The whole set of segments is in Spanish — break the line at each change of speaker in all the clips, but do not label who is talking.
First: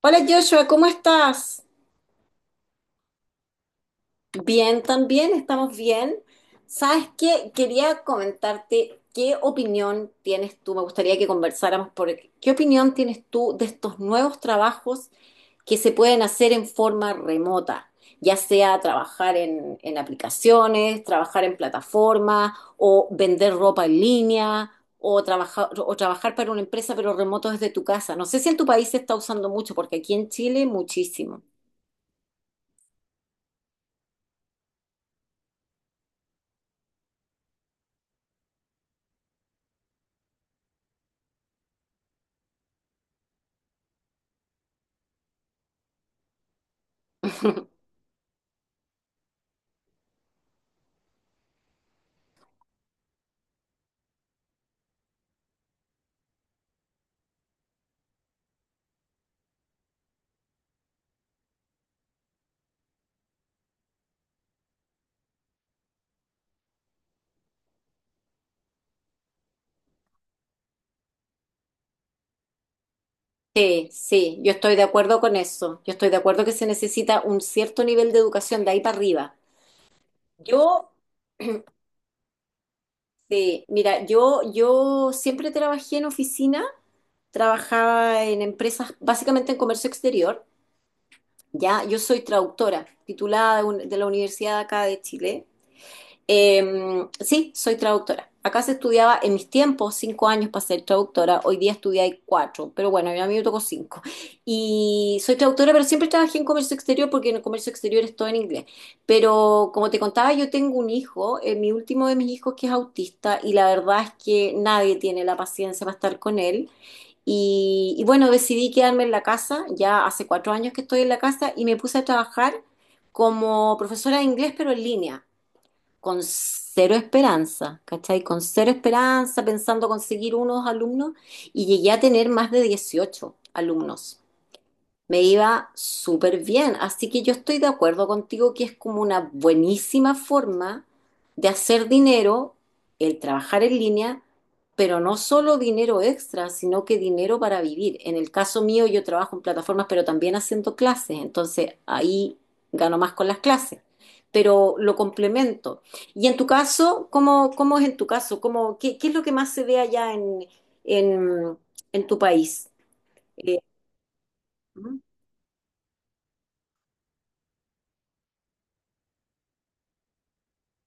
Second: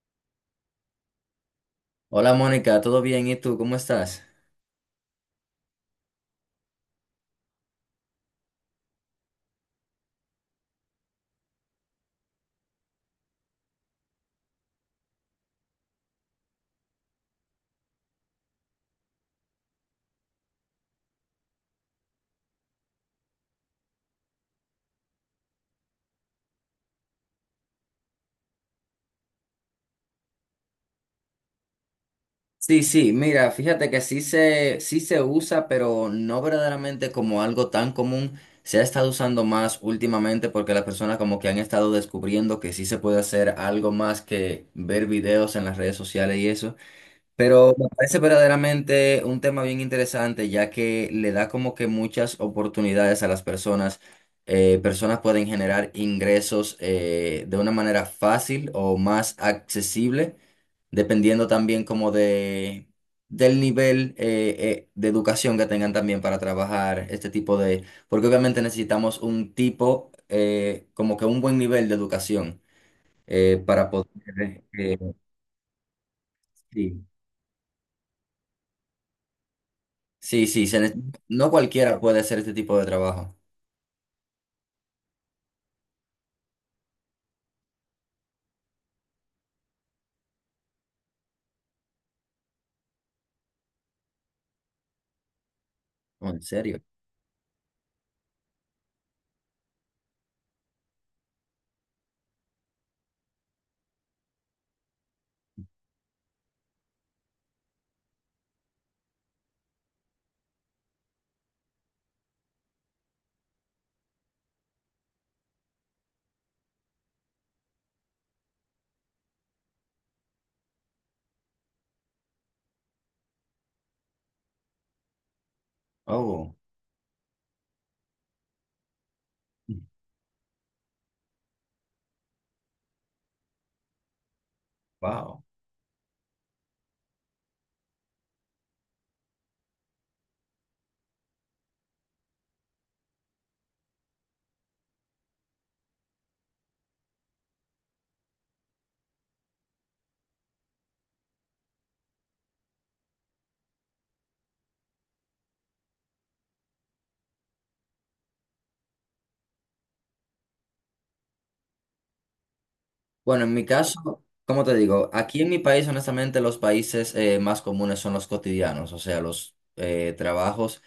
Hola Joshua, ¿cómo estás?
Hola Mónica, ¿todo bien? ¿Y tú? ¿Cómo estás?
Bien, también, estamos bien. ¿Sabes qué? Quería comentarte qué opinión tienes tú. Me gustaría que conversáramos por qué opinión tienes tú de estos nuevos trabajos que se pueden hacer en forma remota, ya sea trabajar en aplicaciones, trabajar en plataformas o vender ropa en línea. O trabajar para una empresa, pero remoto desde tu casa. No sé si en tu país se está usando mucho, porque aquí en Chile muchísimo.
Sí, sí, mira, fíjate que sí se usa, pero no verdaderamente como algo tan común. Se ha estado usando más últimamente porque las personas como que han estado descubriendo que sí se puede hacer algo más que ver videos en las redes sociales y eso. Pero me parece verdaderamente un tema bien interesante, ya que le da como que muchas oportunidades a las personas. Personas pueden generar ingresos de una manera fácil o más accesible, dependiendo también como del nivel de educación que tengan también para trabajar este tipo de... Porque obviamente necesitamos un tipo, como que un buen nivel de educación
Sí,
para
sí, yo
poder...
estoy de acuerdo con eso. Yo estoy de acuerdo que se
sí.
necesita un cierto nivel de educación de ahí para arriba.
Sí, sí,
Yo,
no cualquiera puede hacer este tipo de trabajo.
sí, mira, yo siempre trabajé en oficina, trabajaba en empresas, básicamente en comercio exterior. Ya, yo soy traductora, titulada de, de la universidad acá de Chile.
Oh, ¿en
Eh,
serio?
sí, soy traductora. Acá se estudiaba en mis tiempos 5 años para ser traductora, hoy día estudié 4, pero bueno, a mí me tocó 5. Y soy traductora, pero siempre trabajé en comercio exterior porque en el comercio exterior es todo en inglés. Pero como te contaba, yo tengo un hijo, mi último de mis hijos que es autista y la verdad es que nadie tiene la paciencia para estar con él. Y bueno, decidí quedarme en la casa, ya hace 4 años que estoy en la casa y me puse a trabajar como profesora de inglés, pero en línea con
Oh,
cero esperanza, ¿cachai? Con cero esperanza, pensando conseguir unos alumnos, y llegué a tener más de 18 alumnos. Me
wow.
iba súper bien, así que yo estoy de acuerdo contigo que es como una buenísima forma de hacer dinero el trabajar en línea, pero no solo dinero extra, sino que dinero para vivir. En el caso mío yo trabajo en plataformas, pero también haciendo clases, entonces ahí gano más con las clases, pero lo complemento. Y en tu caso, ¿cómo es en tu caso? Qué es lo que más se ve allá en, en tu país?
Bueno, en
Eh,
mi caso, como te digo, aquí en mi país, honestamente, los países más comunes son los cotidianos, o sea, los trabajos.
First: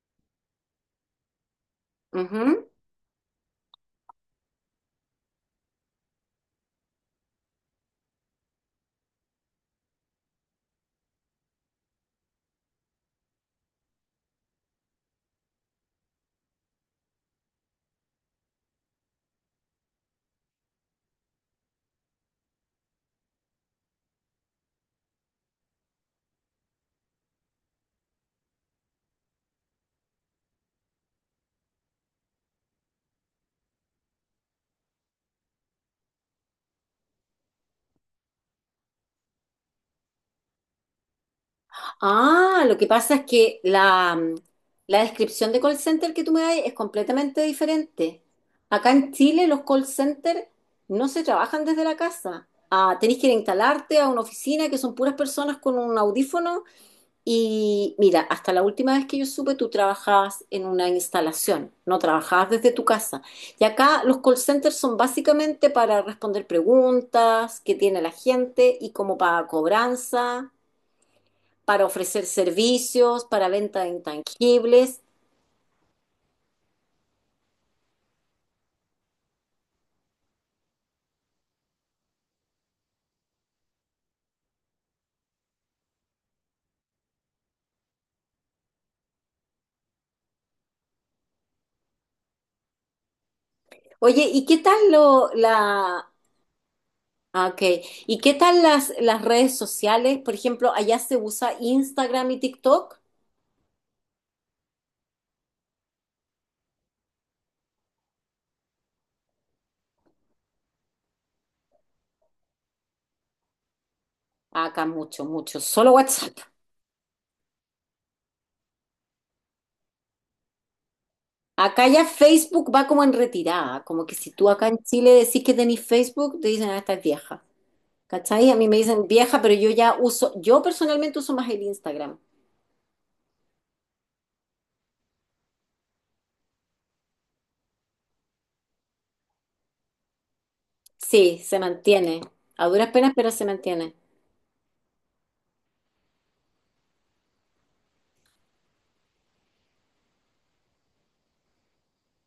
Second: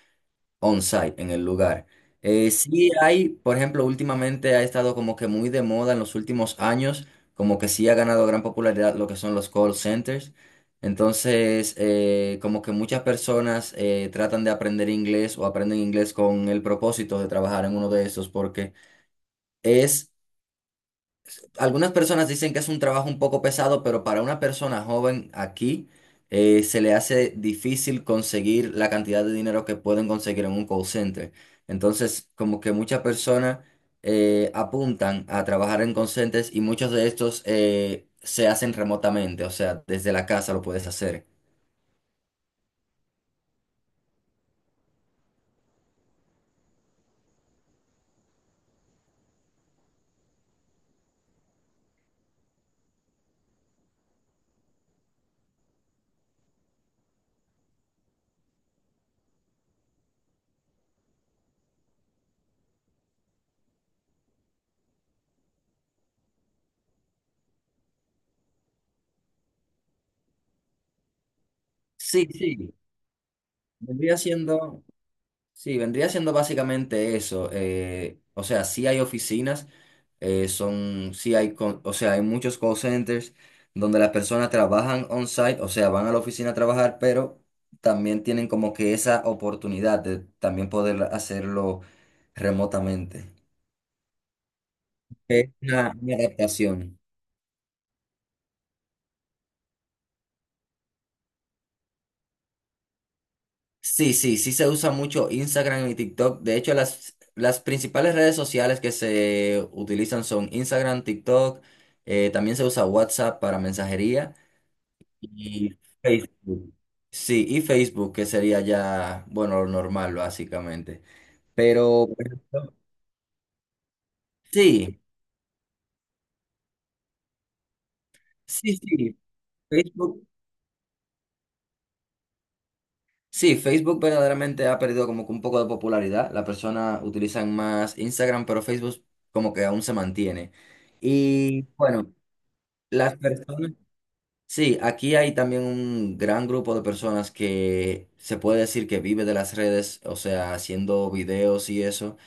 On-site en el lugar.
ujú.
Sí hay, por ejemplo, últimamente ha estado como que muy de moda en los últimos años, como que sí ha ganado gran popularidad lo que son los call centers. Entonces, como que muchas personas tratan de aprender inglés o aprenden inglés con el propósito de trabajar en uno de esos porque es algunas personas dicen que es un trabajo un poco pesado, pero para una persona joven aquí se le hace difícil conseguir la cantidad de dinero que pueden conseguir en un call center. Entonces, como que muchas personas apuntan a trabajar en call centers y muchos de estos se hacen remotamente, o sea, desde la casa lo puedes hacer.
Ah, lo que pasa es que la descripción de call center que tú me das es completamente diferente. Acá en Chile los call center no se trabajan desde la casa. Ah, tenés que ir a instalarte a una oficina que son puras personas con un audífono y mira, hasta la última vez que yo supe tú trabajabas en una instalación, no trabajabas desde tu casa. Y acá los call centers son básicamente para responder preguntas que tiene la gente y como para cobranza para ofrecer
Sí, sí.
servicios, para venta de
Vendría siendo.
intangibles.
Sí, vendría siendo básicamente eso. O sea, sí hay oficinas, son, sí hay, o sea, hay muchos call centers donde las personas trabajan on-site, o sea, van a la oficina a trabajar, pero también tienen como que esa oportunidad de también poder hacerlo remotamente.
Oye, ¿y qué tal lo,
Es una,
la,
una adaptación.
ah, ok. ¿Y qué tal las redes sociales? Por ejemplo, allá se usa Instagram y TikTok.
Sí, sí, sí se usa mucho Instagram y TikTok. De hecho, las principales redes sociales que se utilizan son Instagram, TikTok, también se usa WhatsApp para mensajería
Acá mucho, mucho,
y
solo WhatsApp.
Facebook. Sí, y Facebook, que sería ya, bueno, lo normal básicamente.
Acá ya
Pero por
Facebook
ejemplo,
va como en retirada, como que si tú acá en
sí,
Chile decís que tenés Facebook, te dicen, ah, estás vieja. ¿Cachai? A mí me
sí,
dicen
sí,
vieja, pero yo ya
Facebook.
uso, yo personalmente uso más el Instagram.
Sí, Facebook verdaderamente ha perdido como que un poco de popularidad. Las personas utilizan más Instagram, pero Facebook como que aún se mantiene.
Sí, se
Y bueno.
mantiene. A duras penas,
Las
pero se
personas,
mantiene.
sí, aquí hay también un gran grupo de personas que se puede decir que vive de las redes, o sea, haciendo videos y eso.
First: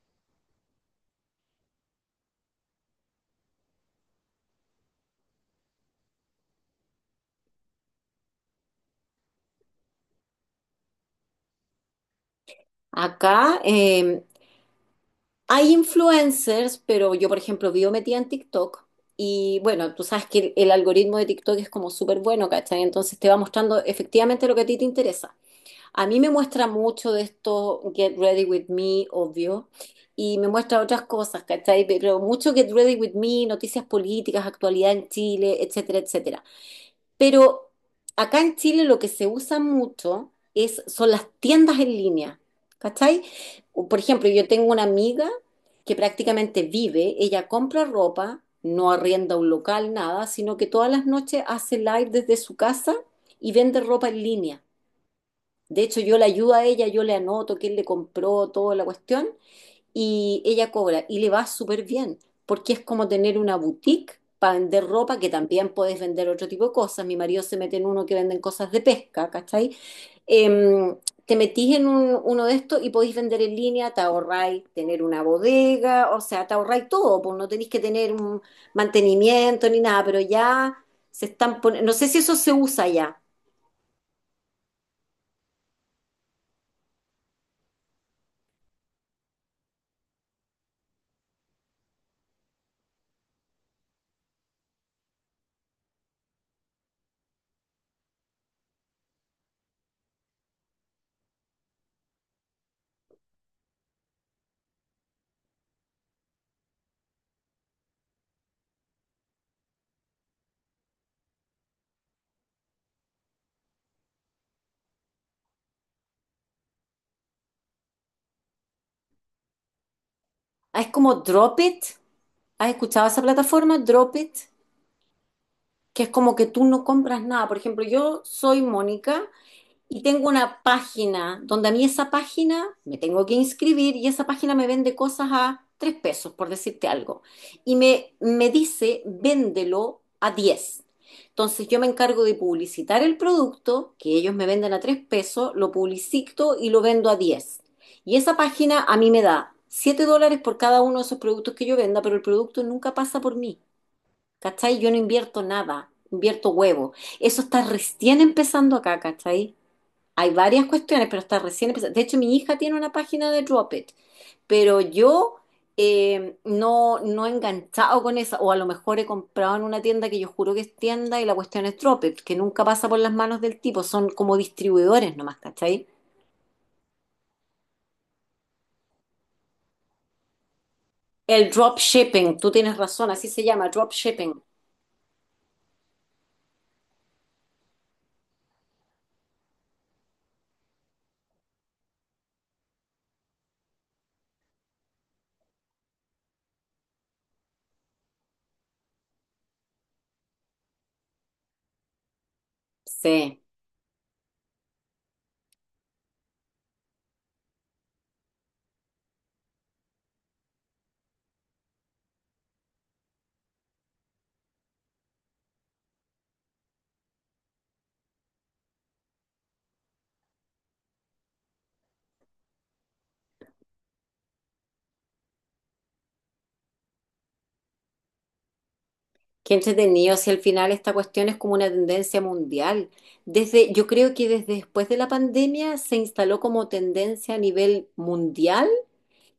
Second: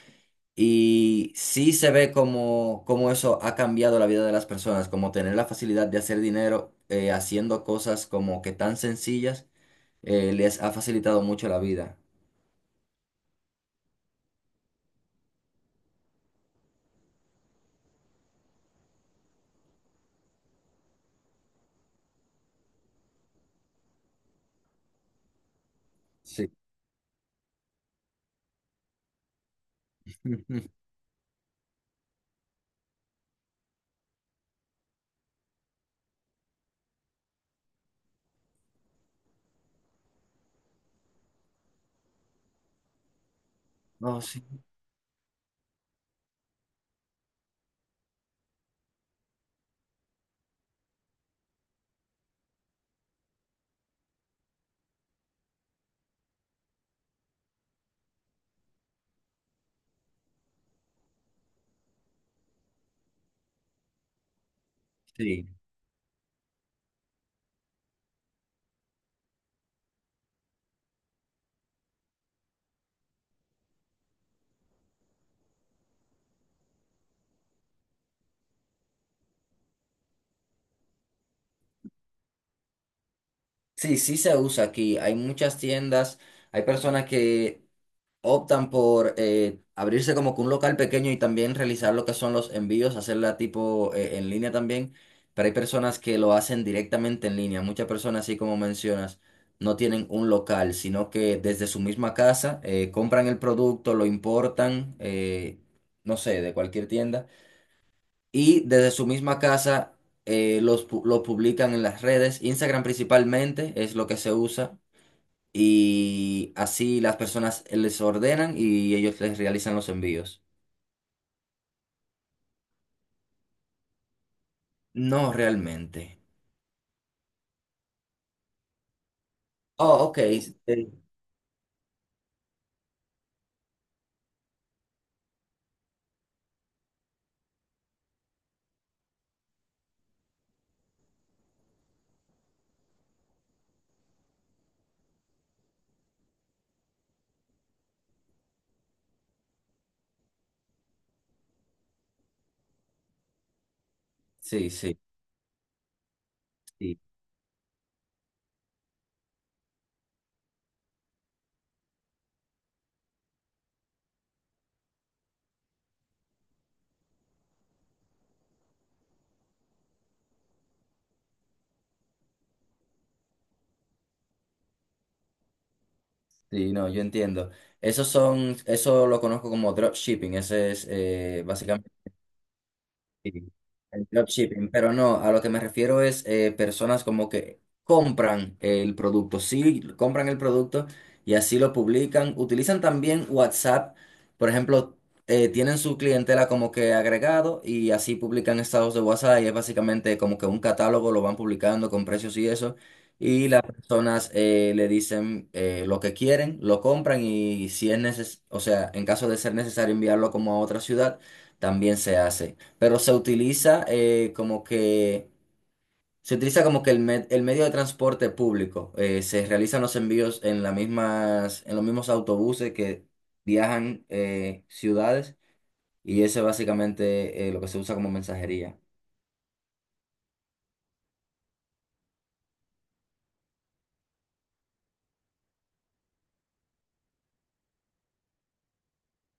Y sí se ve como, como eso ha cambiado la vida de las personas, como tener la facilidad de hacer dinero haciendo cosas como que tan sencillas les ha facilitado mucho la vida.
Acá, hay influencers, pero yo, por ejemplo, vivo metida en TikTok y bueno, tú sabes que el algoritmo de TikTok es como súper bueno, ¿cachai? Entonces te va mostrando efectivamente lo que a ti te interesa. A mí me
Sí.
muestra mucho de esto Get Ready With Me, obvio, y me muestra otras cosas, ¿cachai? Pero mucho Get Ready With Me, noticias políticas, actualidad en Chile, etcétera, etcétera. Pero acá en Chile lo que se usa mucho es, son las tiendas en línea, ¿cachai? Por
No,
ejemplo,
sí,
yo tengo una amiga que prácticamente vive, ella compra ropa, no arrienda un local, nada, sino que todas las noches hace live desde su casa y vende ropa en línea. De hecho, yo le ayudo a ella, yo le anoto quién le compró, toda la cuestión, y ella cobra y le va súper bien, porque es como tener una boutique para vender ropa, que
sí.
también puedes vender otro tipo de cosas. Mi marido se mete en uno que venden cosas de pesca, ¿cachai? Em, te metís en uno de estos y podéis vender en línea, te ahorráis tener una bodega, o sea, te ahorráis todo, pues no tenéis que tener un mantenimiento ni nada, pero ya se están poniendo, no sé si eso se usa ya.
Sí, sí se usa aquí. Hay muchas tiendas, hay personas que optan por abrirse como que un local pequeño y también realizar lo que son los envíos, hacerla tipo en línea también, pero hay personas que lo hacen directamente en línea. Muchas personas, así como mencionas, no tienen un local, sino que desde su misma casa compran el producto, lo importan, no sé, de cualquier tienda, y desde su misma casa... los, lo publican en las redes, Instagram principalmente es lo que se usa y así las personas les ordenan y ellos les realizan los envíos.
Ah, es como Drop It. ¿Has escuchado esa plataforma? Drop It.
No
Que es
realmente.
como que tú no compras nada. Por ejemplo, yo soy Mónica y
Oh, ok.
tengo una
Sí,
página donde a mí esa página me tengo que inscribir y esa página me vende cosas a 3 pesos, por decirte algo. Y me dice, véndelo a 10. Entonces yo me encargo de publicitar el producto, que ellos me venden a 3 pesos, lo publicito y lo vendo a 10. Y esa página a mí me da $7 por cada uno de esos productos que yo venda, pero el producto nunca pasa por mí.
sí,
¿Cachai? Yo no
sí,
invierto nada, invierto huevo.
sí,
Eso está recién empezando acá, ¿cachai? Hay varias cuestiones, pero está recién empezando. De hecho, mi hija tiene una página de Drop It, pero yo no, no he enganchado con esa, o a lo mejor he comprado en una tienda que yo juro que es tienda y la cuestión es Drop It, que nunca pasa por las manos del tipo, son como distribuidores nomás, ¿cachai?
sí, no, yo entiendo. Esos son, eso lo conozco como dropshipping, ese es
El drop
básicamente.
shipping, tú tienes razón, así
Sí,
se llama, drop
el
shipping.
dropshipping, pero no, a lo que me refiero es personas como que compran el producto, sí, compran el producto y así lo publican. Utilizan también WhatsApp, por ejemplo, tienen su clientela como que agregado y así publican estados de WhatsApp y es básicamente como que un catálogo, lo van publicando con precios y eso.
Sí.
Y las personas le dicen lo que quieren, lo compran y si es necesario, o sea, en caso de ser necesario enviarlo como a otra ciudad, también se hace, pero se utiliza como que se utiliza como que el medio de transporte público. Se realizan los envíos en las mismas, en los mismos autobuses que viajan ciudades y ese es básicamente lo que se usa como mensajería.
Qué entretenido, si al final esta cuestión es como una tendencia mundial. Desde, yo creo que desde después de la pandemia se instaló como tendencia a nivel mundial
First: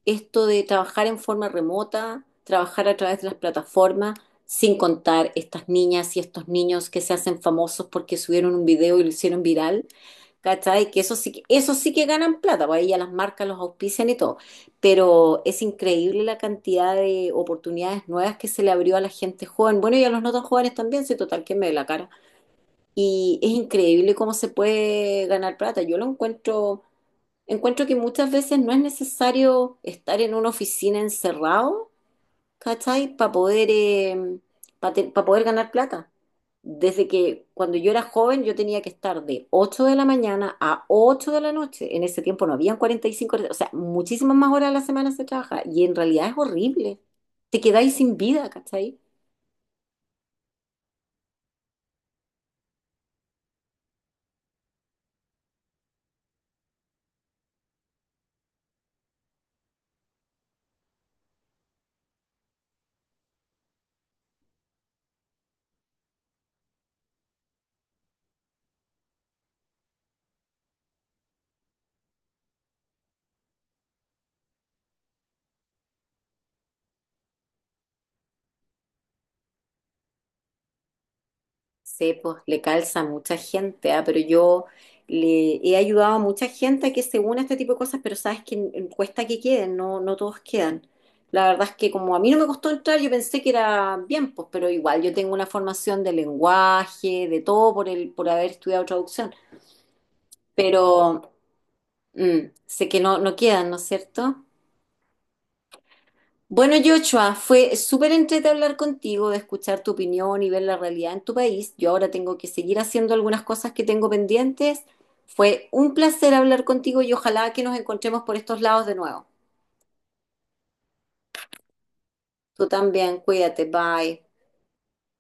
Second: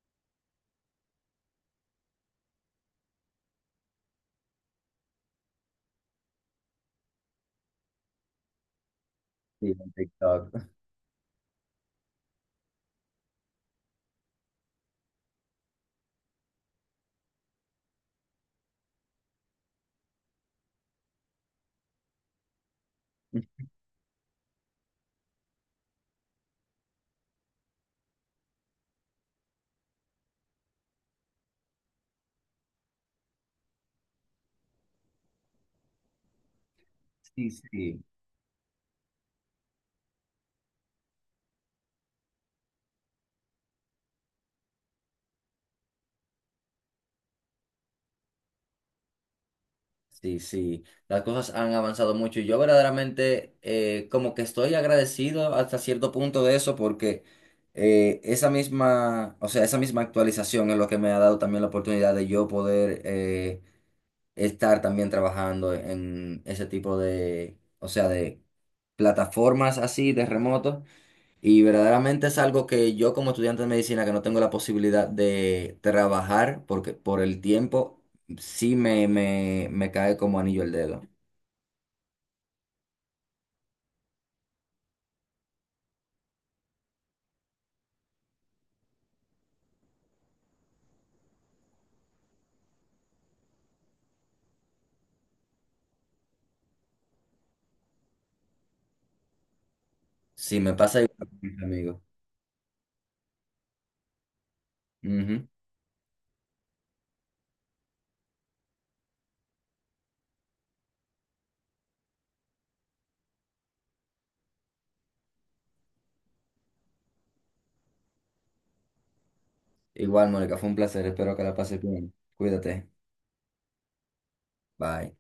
esto de trabajar en forma remota, trabajar a través de las plataformas, sin contar estas niñas y estos niños que se hacen famosos porque subieron un video y lo hicieron
Sí,
viral.
en TikTok.
¿Cachai? Que eso sí, que- eso sí que ganan plata, pues ahí ya las marcas los auspician y todo. Pero es increíble la cantidad de oportunidades nuevas que se le abrió a la gente joven. Bueno, y a los no tan jóvenes también, si total que me ve la cara. Y es increíble cómo se puede ganar plata. Yo lo encuentro, encuentro que muchas veces no es necesario estar en una oficina encerrado, ¿cachai? Para poder ganar plata. Desde que
Sí,
cuando yo era
sí.
joven yo tenía que estar de 8 de la mañana a 8 de la noche. En ese tiempo no habían 45 horas, o sea, muchísimas más horas a la semana se trabaja y en realidad es horrible. Te quedáis sin vida, ¿cachai?
Sí, sí, las cosas han avanzado mucho y yo verdaderamente como que estoy agradecido hasta cierto punto de eso porque esa misma, o sea, esa misma actualización es lo que me ha dado también la oportunidad de yo poder estar también trabajando en ese tipo de, o sea, de plataformas así de remoto. Y verdaderamente es algo que yo como estudiante de medicina que no tengo la posibilidad de trabajar porque por el tiempo sí me cae como anillo el dedo.
Sí, pues le calza a mucha gente, ah. Pero yo le he ayudado a mucha gente a que se una a este tipo de cosas, pero sabes que cuesta que queden, no, no todos quedan. La verdad es que como a mí no me costó entrar, yo pensé que era bien, pues, pero igual yo tengo una formación de lenguaje, de todo por el, por haber estudiado traducción,
Sí, me pasa igual,
pero
mis.
mm, sé que no, no quedan, ¿no es cierto?
Ujú.
Bueno, Joshua, fue súper entrete hablar contigo, de escuchar tu opinión y ver la realidad en tu país. Yo ahora tengo que seguir haciendo algunas cosas que tengo pendientes. Fue un placer hablar contigo y ojalá que nos encontremos por estos lados de nuevo.
Igual, Mónica, fue un placer. Espero que la pases bien.
Tú
Cuídate.
también, cuídate, bye.
Bye.